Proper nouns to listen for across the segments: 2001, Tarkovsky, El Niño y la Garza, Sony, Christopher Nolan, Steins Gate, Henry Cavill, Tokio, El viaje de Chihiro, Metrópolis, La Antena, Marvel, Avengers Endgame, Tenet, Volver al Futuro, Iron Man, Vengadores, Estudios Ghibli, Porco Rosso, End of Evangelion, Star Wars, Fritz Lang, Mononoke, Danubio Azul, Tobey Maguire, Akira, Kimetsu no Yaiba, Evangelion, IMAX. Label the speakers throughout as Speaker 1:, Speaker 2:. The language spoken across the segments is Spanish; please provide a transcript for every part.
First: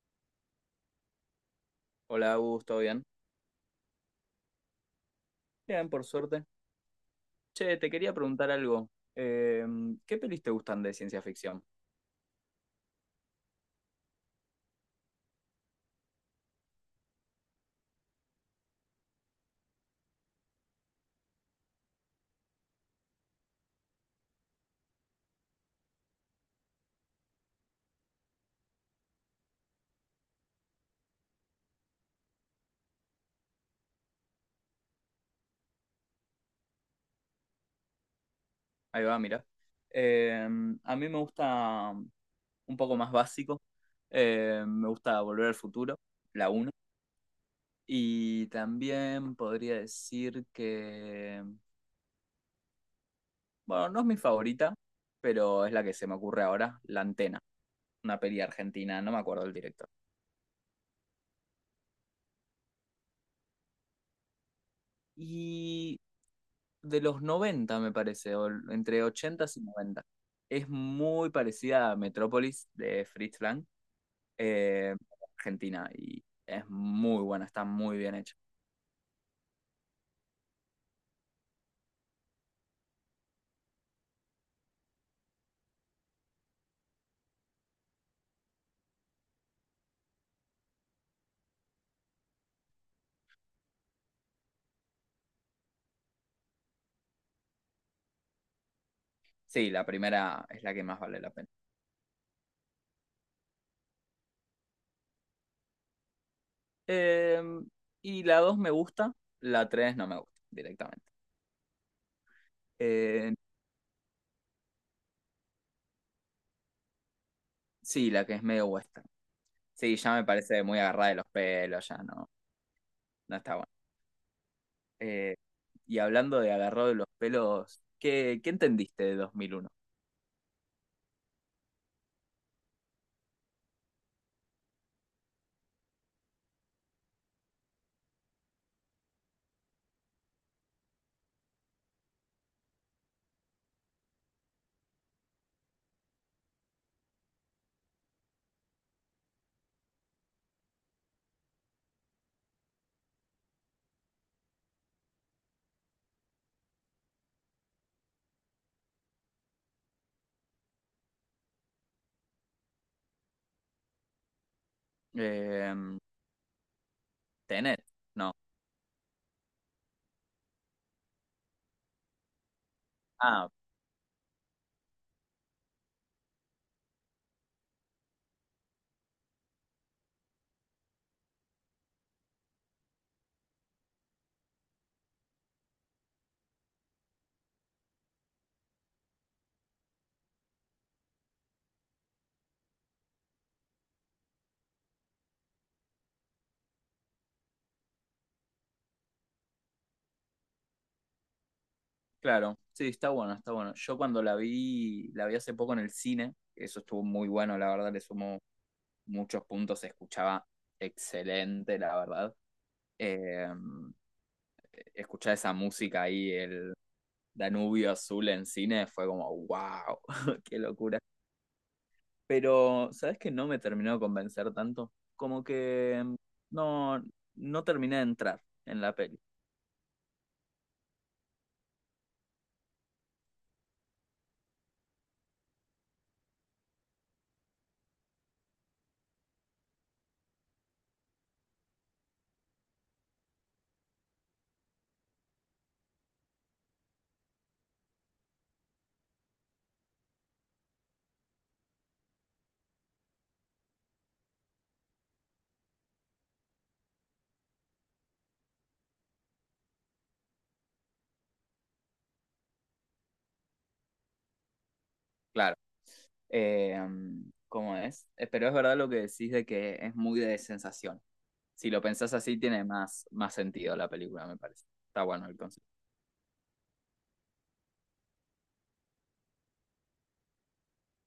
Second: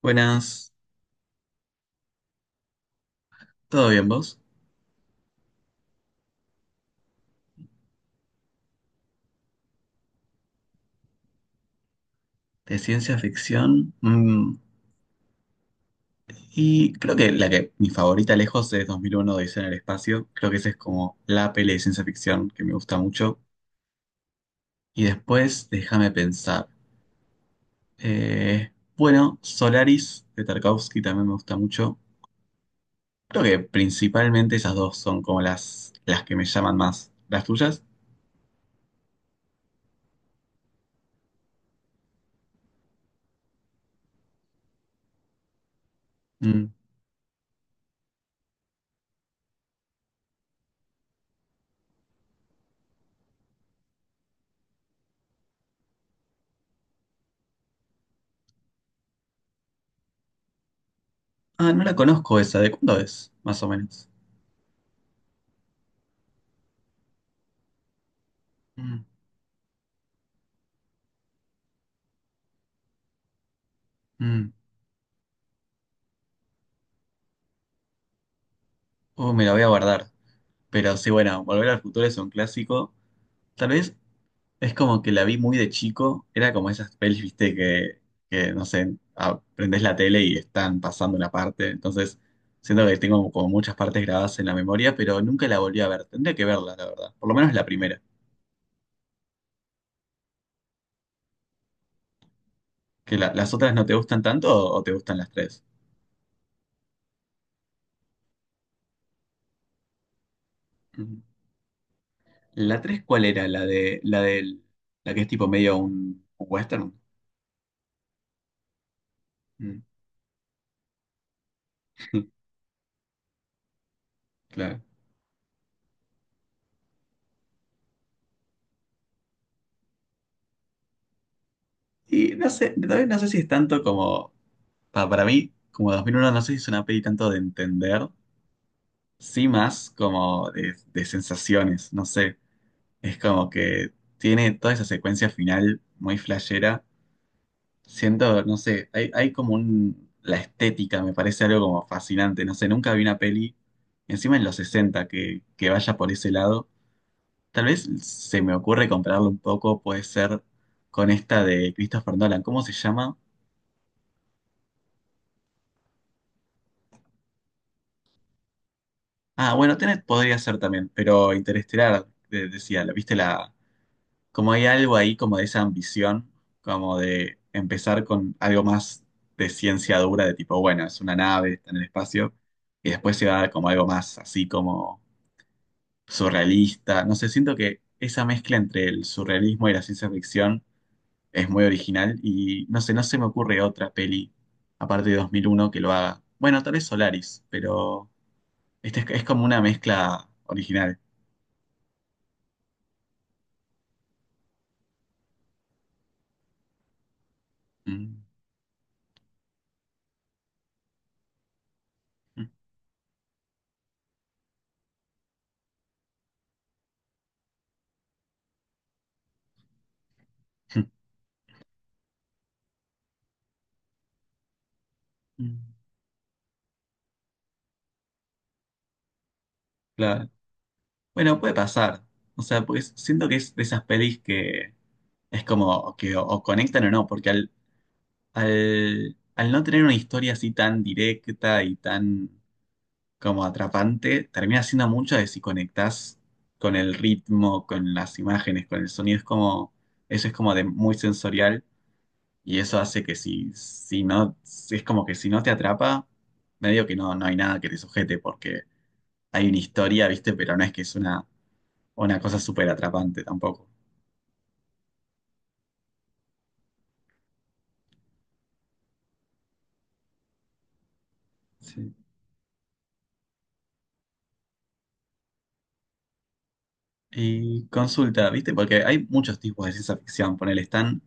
Speaker 1: Buenas,
Speaker 2: Hola, Augusto, ¿todo bien?
Speaker 1: ¿todo bien vos?
Speaker 2: Bien, por suerte. Che, te quería preguntar algo. Eh, ¿Qué pelis te gustan de ciencia ficción?
Speaker 1: De ciencia ficción. Y creo que la que mi favorita lejos es 2001 Odisea en el espacio. Creo que esa es como la peli de ciencia ficción que me gusta mucho. Y después, déjame pensar. eh, bueno, Solaris de Tarkovsky también me gusta mucho. Creo que principalmente esas dos son como las que me llaman más. ¿Las tuyas?
Speaker 2: Ahí va, mira. Eh, a mí me gusta un poco más básico. Me gusta Volver al Futuro, la
Speaker 1: Mm.
Speaker 2: 1. Y también podría decir que, bueno, no es mi favorita, pero es la que se me ocurre ahora, La Antena, una peli argentina, no me acuerdo del director.
Speaker 1: Ah, no la conozco esa. ¿De cuándo es? Más o menos.
Speaker 2: Y de los 90 me parece, o entre
Speaker 1: Mm,
Speaker 2: 80 y noventa. Es muy parecida a Metrópolis de Fritz Lang,
Speaker 1: mm.
Speaker 2: eh, Argentina, y es muy buena, está muy bien hecha.
Speaker 1: Me la voy a guardar. Pero sí, bueno, Volver al Futuro es un clásico. Tal vez es como que la vi muy de chico. Era como esas pelis, viste, que no sé, aprendés la tele y están pasando una parte. Entonces, siento que tengo como muchas partes grabadas en la memoria, pero nunca la volví a ver. Tendría que verla, la verdad. Por lo menos la primera.
Speaker 2: Sí, la primera es la que más vale la pena.
Speaker 1: Que las otras no te gustan tanto o te gustan las tres.
Speaker 2: Eh, y la 2 me gusta, la 3 no me gusta directamente.
Speaker 1: Ujú. ¿La tres cuál
Speaker 2: Eh,
Speaker 1: era? La de, la del, la que es tipo medio un western.
Speaker 2: sí, la que es medio western.
Speaker 1: Mm.
Speaker 2: Sí, ya me parece muy agarrada de los pelos, ya no, no está bueno.
Speaker 1: Claro.
Speaker 2: Eh, y hablando de agarrado de los pelos, ¿qué entendiste de 2001?
Speaker 1: Y no sé, también no sé si es tanto como, para mí, como 2001 no sé si es una peli tanto de entender, sí más como de sensaciones, no sé, es como que tiene toda esa secuencia final muy flashera, siento, no sé, hay como un, la estética me parece algo como fascinante, no sé, nunca vi una peli, encima en los 60 que vaya por ese lado, tal vez se me ocurre compararlo un poco, puede ser con esta de Christopher Nolan, ¿cómo se llama?
Speaker 2: Eh, Tenet, no.
Speaker 1: Ah, bueno, Tenet podría ser también, pero Interestelar, decía, viste
Speaker 2: Ah,
Speaker 1: la, como hay algo ahí como de esa ambición, como de empezar con algo más de ciencia dura, de tipo, bueno, es una nave, está en el espacio, y después se va como algo más así como surrealista. No sé, siento que esa mezcla entre el surrealismo y la ciencia ficción es muy original y no sé, no se me ocurre otra peli, aparte de 2001 que lo haga. Bueno, tal vez Solaris, pero este es como una mezcla original.
Speaker 2: claro. Sí, está bueno, está bueno. Yo cuando la vi hace poco en el cine, eso estuvo muy bueno, la verdad, le
Speaker 1: Mm,
Speaker 2: sumó muchos puntos, se escuchaba excelente, la verdad.
Speaker 1: mm,
Speaker 2: Eh, Escuchar esa música ahí, el Danubio Azul en cine, fue como, wow, qué
Speaker 1: mm,
Speaker 2: locura. Pero, ¿sabes qué? No me terminó de convencer tanto. Como
Speaker 1: mm.
Speaker 2: que mm, no, no terminé de entrar en la peli.
Speaker 1: Claro. Bueno, puede pasar. O sea, pues siento que es de esas pelis que es como que o conectan o no, porque al, al no tener una historia así tan directa y tan como atrapante, termina siendo mucho de si conectás con el ritmo, con las imágenes, con el sonido. Es como, eso es como de muy sensorial y eso hace que si no, es como que si no te atrapa, medio que no, no hay nada que te sujete porque hay una historia, ¿viste? Pero no es que es una cosa súper atrapante tampoco.
Speaker 2: Claro. Eh, ¿cómo es? Pero es verdad lo que decís de que es muy de sensación. Si lo
Speaker 1: Sí.
Speaker 2: pensás así, tiene más, más sentido la película, me parece. Está bueno el concepto.
Speaker 1: Y consulta, ¿viste? Porque hay muchos tipos de ciencia ficción. Ponele, están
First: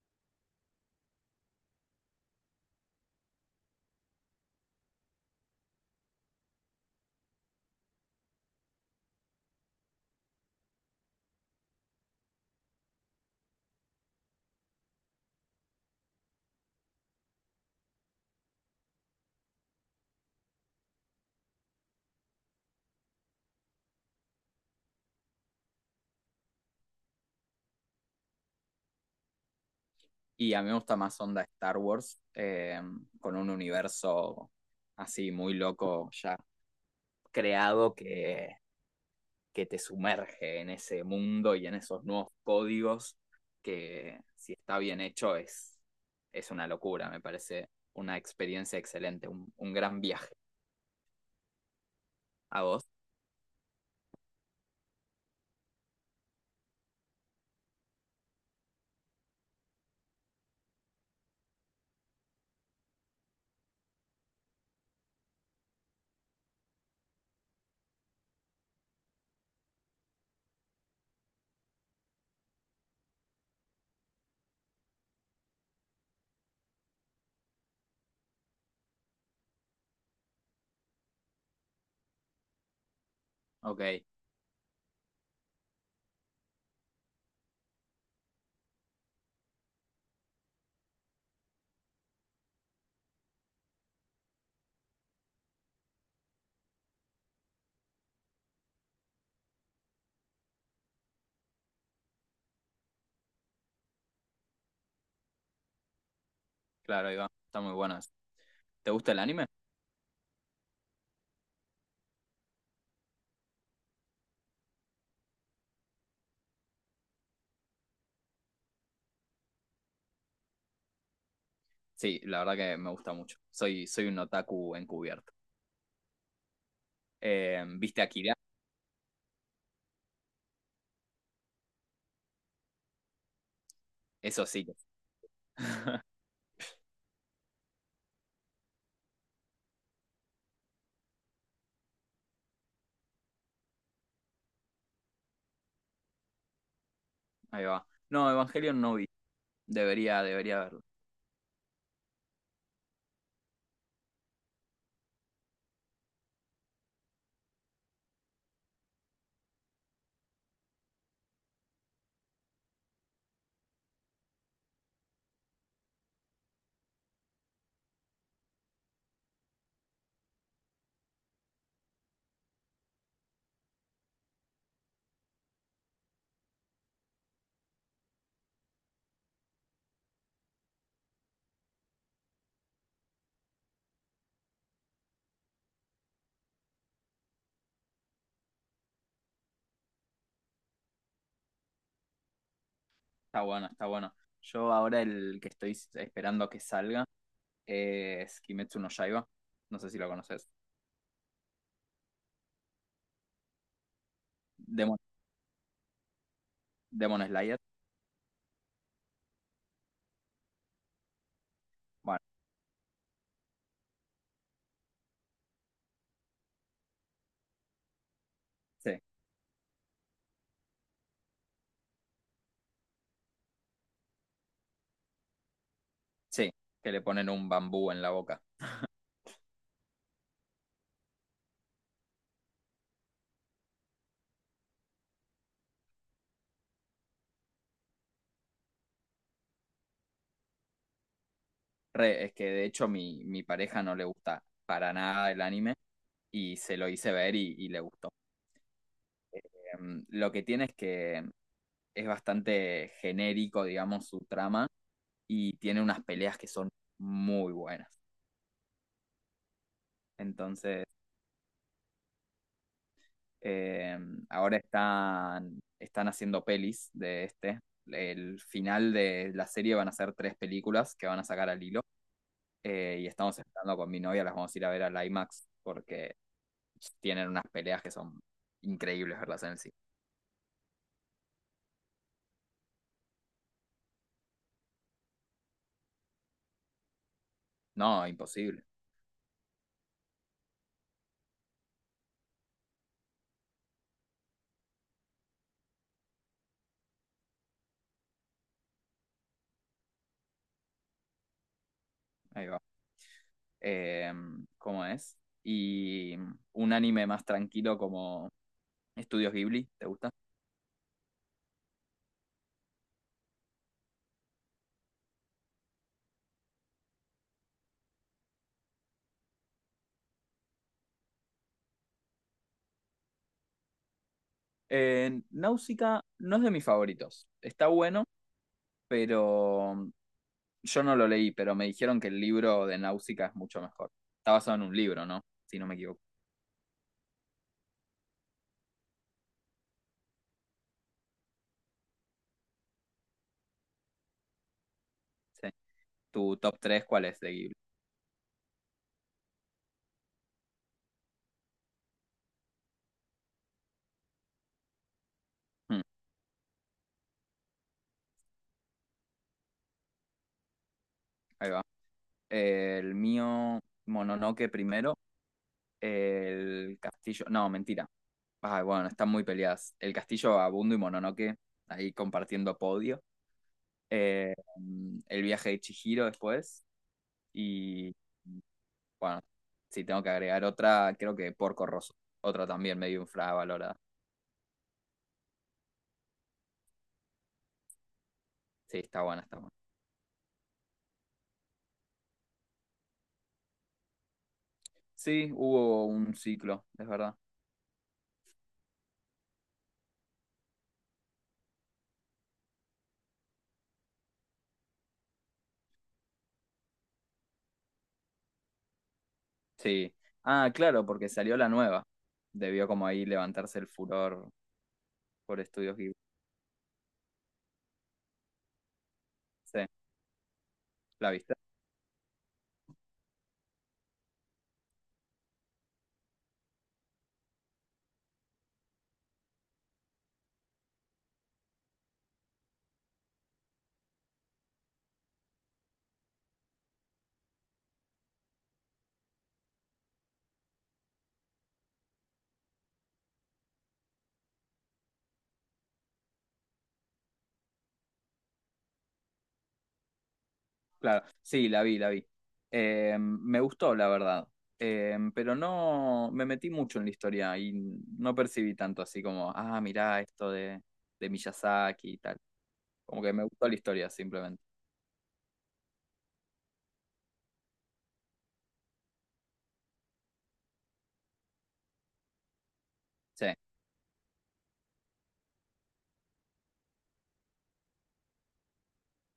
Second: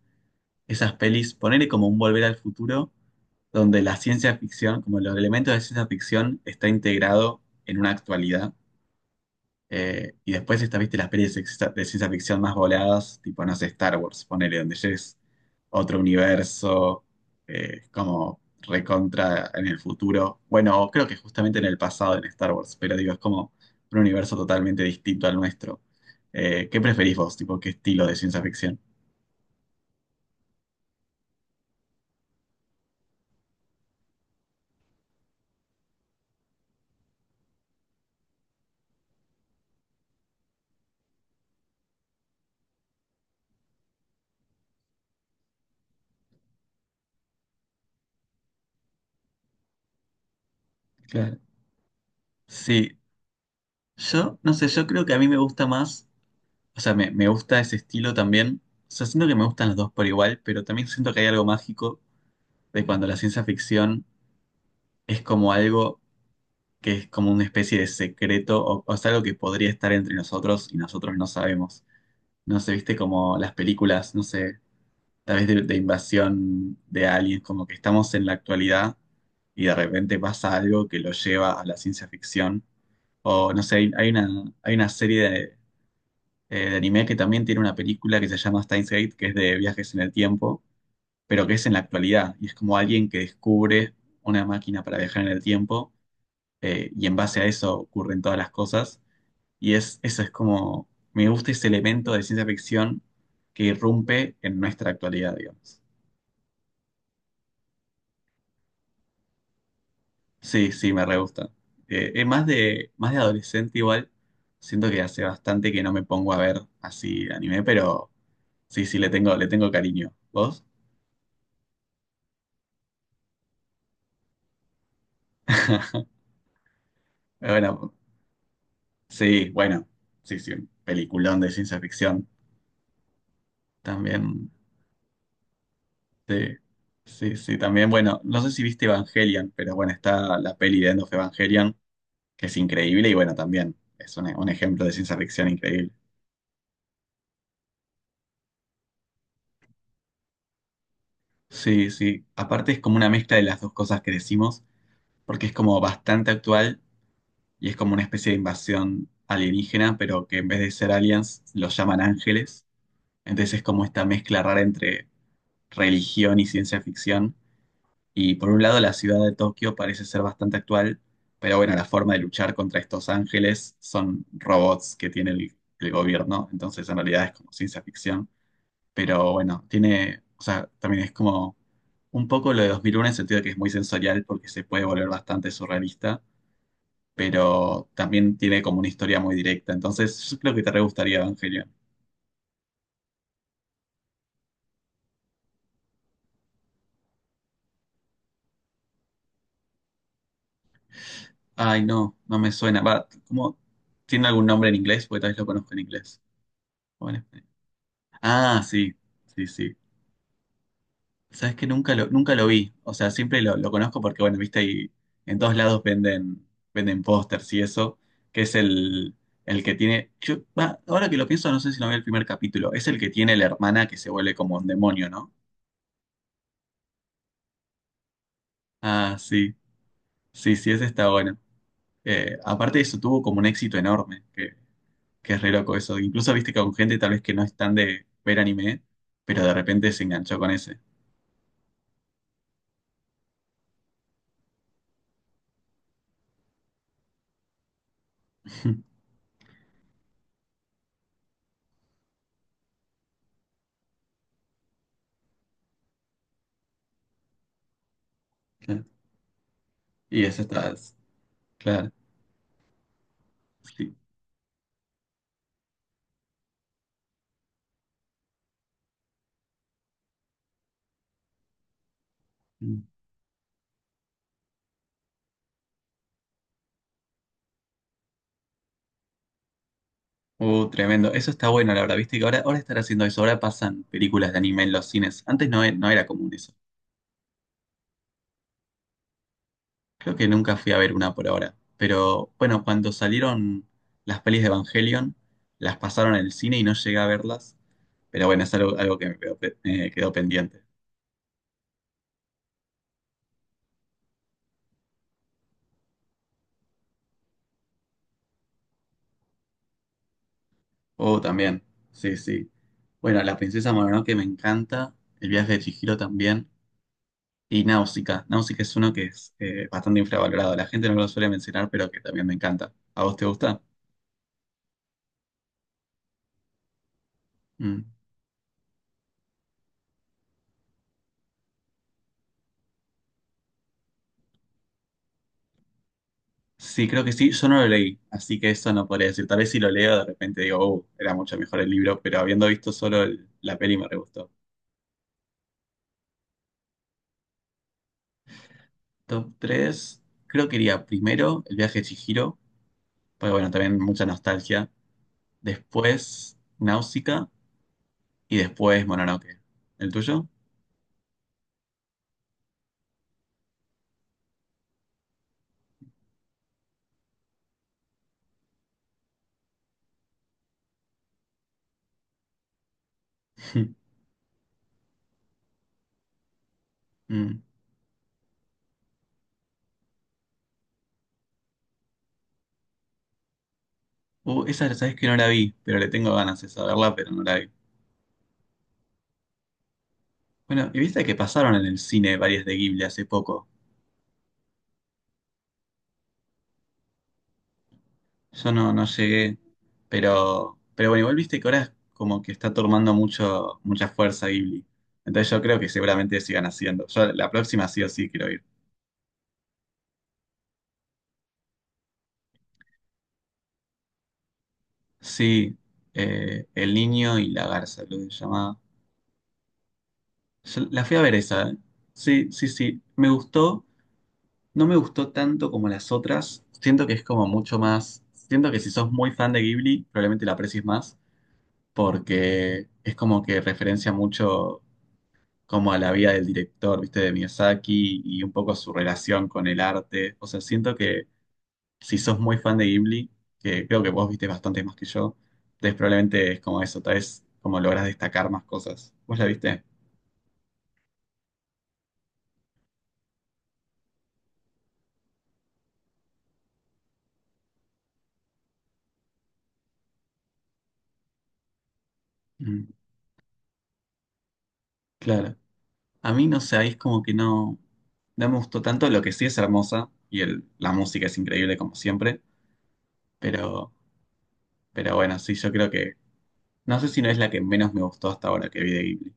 Speaker 1: esas pelis, ponele como un Volver al Futuro, donde la ciencia ficción, como los elementos de ciencia ficción, está integrado en una actualidad. Y después está, viste, las pelis de ciencia ficción más voladas, tipo, no sé, Star Wars, ponele, donde ya es otro universo, como recontra en el futuro. Bueno, creo que justamente en el pasado en Star Wars, pero digo, es como un universo totalmente distinto al nuestro. ¿Qué preferís vos? Tipo, ¿qué estilo de ciencia ficción?
Speaker 2: Y a mí me gusta más onda Star Wars, con un universo así muy loco ya creado que te sumerge en ese mundo y en esos nuevos códigos que si está bien hecho es una locura, me parece una experiencia excelente, un gran viaje.
Speaker 1: Claro.
Speaker 2: ¿A vos?
Speaker 1: Sí, yo no sé, yo creo que a mí me gusta más, o sea, me gusta ese estilo también. O sea, siento que me gustan los dos por igual, pero también siento que hay algo mágico de cuando la ciencia ficción es como algo que es como una especie de secreto o es algo que podría estar entre nosotros y nosotros no sabemos. No sé, viste como las películas, no sé, tal vez de invasión de aliens, como que estamos en la actualidad y de repente pasa algo que lo lleva a la ciencia ficción. O no sé,
Speaker 2: Ok.
Speaker 1: hay, hay una serie de anime que también tiene una película que se llama Steins Gate, que es de viajes en el tiempo, pero que es en la actualidad y es como alguien que descubre una máquina para viajar en el tiempo y en base a eso ocurren todas las cosas. Y es, eso es como, me gusta ese elemento de ciencia ficción que irrumpe en nuestra actualidad, digamos.
Speaker 2: Claro, ahí va. Están muy buenas. ¿Te gusta el anime?
Speaker 1: Sí, sí, me re gusta. Es más de adolescente igual, siento que hace bastante que no me pongo a ver así anime, pero sí, sí, le tengo cariño. ¿Vos?
Speaker 2: Sí, la verdad que me gusta mucho. Soy un otaku encubierto.
Speaker 1: Bueno,
Speaker 2: ¿Viste Akira?
Speaker 1: sí, bueno, sí, sí, un peliculón de ciencia ficción.
Speaker 2: Eso
Speaker 1: También
Speaker 2: sí. que-
Speaker 1: sí, sí, sí, también, bueno, no sé si viste Evangelion, pero bueno, está la peli de End of Evangelion, que es increíble y bueno, también es un ejemplo de ciencia ficción increíble.
Speaker 2: Ahí va. No, Evangelion no vi. Debería verlo.
Speaker 1: Sí, sí, aparte es como una mezcla de las dos cosas que decimos, porque es como bastante actual y es como una especie de invasión alienígena, pero que en vez de ser aliens los llaman ángeles, entonces es como esta mezcla rara entre religión y ciencia ficción. Y por un lado, la ciudad de Tokio parece ser bastante actual, pero bueno, la forma de luchar contra estos ángeles son robots que tiene el gobierno, entonces en realidad es como ciencia ficción. Pero bueno, tiene, o sea, también es como un poco lo de 2001 en el sentido de que es muy sensorial porque se puede volver bastante surrealista, pero también tiene como una historia muy directa. Entonces, yo creo que te re gustaría Evangelion.
Speaker 2: Está bueno, está bueno. Yo ahora el que estoy esperando que salga es Kimetsu no Yaiba. No sé si lo conoces.
Speaker 1: Ay, no, no me suena. Va, ¿cómo? ¿Tiene algún nombre en
Speaker 2: Demon,
Speaker 1: inglés? Porque tal vez lo conozco en inglés. Bueno,
Speaker 2: Demon Slayer.
Speaker 1: ah, sí, sí, sí. Sabes que
Speaker 2: Bueno,
Speaker 1: nunca lo vi. O sea, siempre lo conozco porque, bueno, viste, ahí en todos lados venden, venden pósters y eso, que es
Speaker 2: sí,
Speaker 1: el que tiene. Yo, va, ahora que lo pienso, no sé si no vi el primer capítulo. Es el que tiene la hermana que se vuelve como un demonio, ¿no?
Speaker 2: sí. Que le ponen un bambú en la boca.
Speaker 1: Ah, sí. Sí, sí, ese está bueno. Aparte de eso, tuvo como un éxito enorme, que es re loco eso. Incluso viste que con gente tal vez que no es tan de ver anime, pero de repente se enganchó con ese.
Speaker 2: Re, es que de hecho mi pareja no le gusta para nada el anime y se lo hice ver y le gustó. Lo que tiene es que es bastante genérico, digamos, su trama y tiene unas peleas que son muy buenas.
Speaker 1: Y ese está,
Speaker 2: Entonces,
Speaker 1: claro. Sí.
Speaker 2: eh, ahora están haciendo pelis de este. El final de la serie van a ser tres películas que van a sacar al hilo. Eh, y estamos esperando con mi novia, las vamos a ir a ver al IMAX porque tienen unas peleas que son increíbles verlas en el cine.
Speaker 1: Tremendo. Eso está bueno, la verdad. Viste que ahora, ahora están haciendo eso. Ahora pasan películas de anime en los cines. Antes no, no era común eso.
Speaker 2: No, imposible.
Speaker 1: Creo que nunca fui a ver una por ahora. Pero bueno, cuando salieron las pelis de Evangelion, las pasaron en el cine y no llegué a verlas. Pero bueno, es algo, algo que me quedó, quedó pendiente.
Speaker 2: Ahí va. eh, ¿Cómo es? Y un anime más tranquilo como Estudios Ghibli, ¿te gusta?
Speaker 1: Oh, también. Sí, sí. Bueno, La Princesa Mononoke me encanta. El viaje de Chihiro también. Y Náusica. Náusica es uno que es bastante infravalorado. La gente no lo suele mencionar, pero que también me encanta. ¿A vos te gusta?
Speaker 2: Náusica no es de mis favoritos. Está
Speaker 1: Mm.
Speaker 2: bueno, pero yo no lo leí, pero me dijeron que el libro de Náusica es mucho mejor. Está basado en un libro, ¿no? Si no me equivoco.
Speaker 1: Sí, creo que sí. Yo no lo leí, así que eso no podría decir. Tal vez si lo leo, de repente digo, era mucho mejor el libro, pero habiendo visto solo la peli me re gustó.
Speaker 2: Sí. ¿Tu top 3 cuál es de Ghibli?
Speaker 1: Top 3 creo que iría primero El viaje de Chihiro, porque bueno, también mucha nostalgia.
Speaker 2: Hmm,
Speaker 1: Después Náusica y después Mononoke. ¿El tuyo?
Speaker 2: ahí va. El mío, Mononoke primero, El castillo. No, mentira. Ay, bueno, están muy peleadas. El castillo Abundo y Mononoke, ahí compartiendo podio. Eh, el viaje de Chihiro después.
Speaker 1: Mm.
Speaker 2: Y bueno, si tengo que agregar otra, creo que Porco Rosso. Otra también medio infravalorada.
Speaker 1: Esa sabes que no la vi, pero le tengo ganas de saberla, pero no la vi.
Speaker 2: Sí, está buena, está buena.
Speaker 1: Bueno, y viste que pasaron en el cine varias de Ghibli hace poco.
Speaker 2: Sí, hubo un ciclo, es verdad.
Speaker 1: Yo no, no llegué, pero bueno, igual viste que ahora es como que está tomando mucho, mucha fuerza Ghibli. Entonces yo creo que seguramente sigan haciendo. Yo la próxima sí o sí quiero ir.
Speaker 2: Sí. Ah, claro, porque salió la nueva. Debió como ahí levantarse el furor por
Speaker 1: Sí,
Speaker 2: estudios Ghibli.
Speaker 1: El Niño y la Garza, lo que se llamaba.
Speaker 2: Sí,
Speaker 1: Yo la fui a
Speaker 2: ¿la
Speaker 1: ver
Speaker 2: viste?
Speaker 1: esa, ¿eh? Sí, sí, sí. Me gustó, no me gustó tanto como las otras. Siento que es como mucho más. Siento que si sos muy fan de Ghibli, probablemente la aprecies más, porque es como que referencia mucho como a la vida del director, viste, de Miyazaki y un poco su relación con el arte. O sea, siento que si sos muy fan de Ghibli, que creo que vos viste bastante más que yo, entonces probablemente es como eso, tal vez como logras destacar más cosas. ¿Vos la viste?
Speaker 2: Claro, sí, la vi, la vi. Me gustó, la verdad. Pero no me metí mucho en la historia y no percibí tanto así como, ah, mirá esto de Miyazaki y tal.
Speaker 1: Mm,
Speaker 2: Como que me gustó la historia simplemente.
Speaker 1: claro. A mí no sé, ahí es como que no, no me gustó tanto, lo que sí es hermosa y la música es increíble como siempre,
Speaker 2: Sí,
Speaker 1: pero, pero bueno, sí, yo creo que, no sé si no es la que menos me gustó hasta ahora que vi de Ghibli.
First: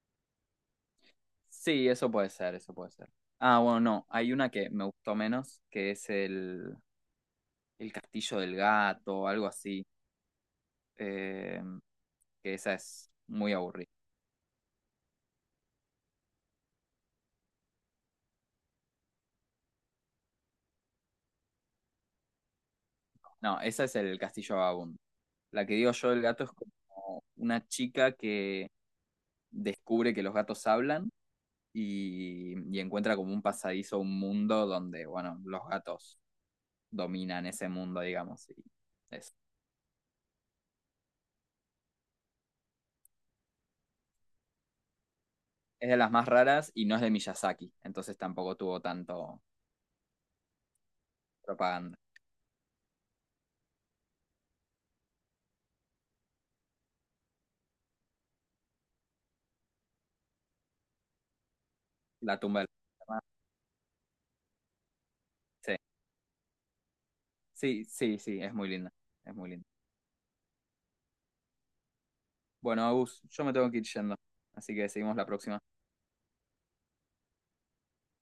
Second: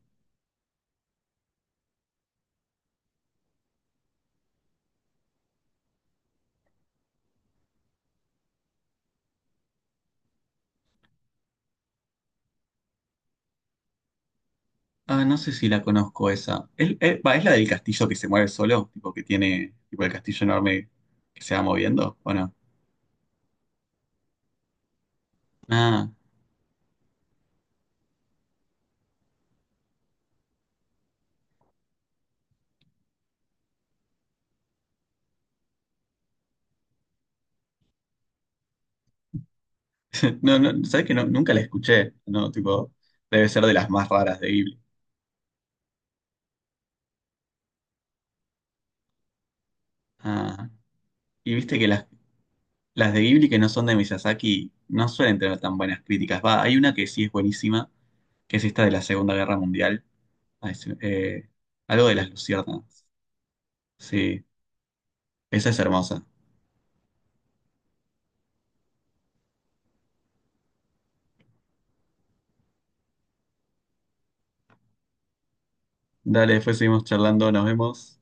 Speaker 2: sí, eso puede ser, eso puede ser. Ah, bueno, no, hay una que me gustó menos, que es el Castillo del Gato, algo así. Eh, que esa es muy aburrida.
Speaker 1: Ah, no sé si la conozco esa. ¿Es, va, ¿es la del castillo que se mueve solo? Tipo que tiene, tipo el castillo enorme que se va moviendo, ¿o no?
Speaker 2: No, esa es el Castillo Vagabundo. La que digo
Speaker 1: Ah,
Speaker 2: yo del gato es como una chica que descubre que los gatos hablan y encuentra como un pasadizo, un mundo donde, bueno, los gatos dominan ese mundo, digamos. Y es,
Speaker 1: no, no, ¿sabes que no, nunca la escuché? No, tipo, debe ser de las más raras de Ghibli.
Speaker 2: es de las más raras y no es de Miyazaki, entonces tampoco tuvo tanto
Speaker 1: Ah, y viste que
Speaker 2: propaganda.
Speaker 1: las de Ghibli que no son de Miyazaki no suelen tener tan buenas críticas. Va, hay una que sí es buenísima, que es esta de la Segunda Guerra Mundial. Ah, es, algo de las
Speaker 2: La tumba del...
Speaker 1: luciérnagas. Sí, esa
Speaker 2: Sí,
Speaker 1: es hermosa.
Speaker 2: sí, sí, sí, es muy linda, es muy linda. Bueno, Agus, yo me tengo que ir yendo, así que seguimos la próxima.
Speaker 1: Dale, después seguimos charlando, nos vemos.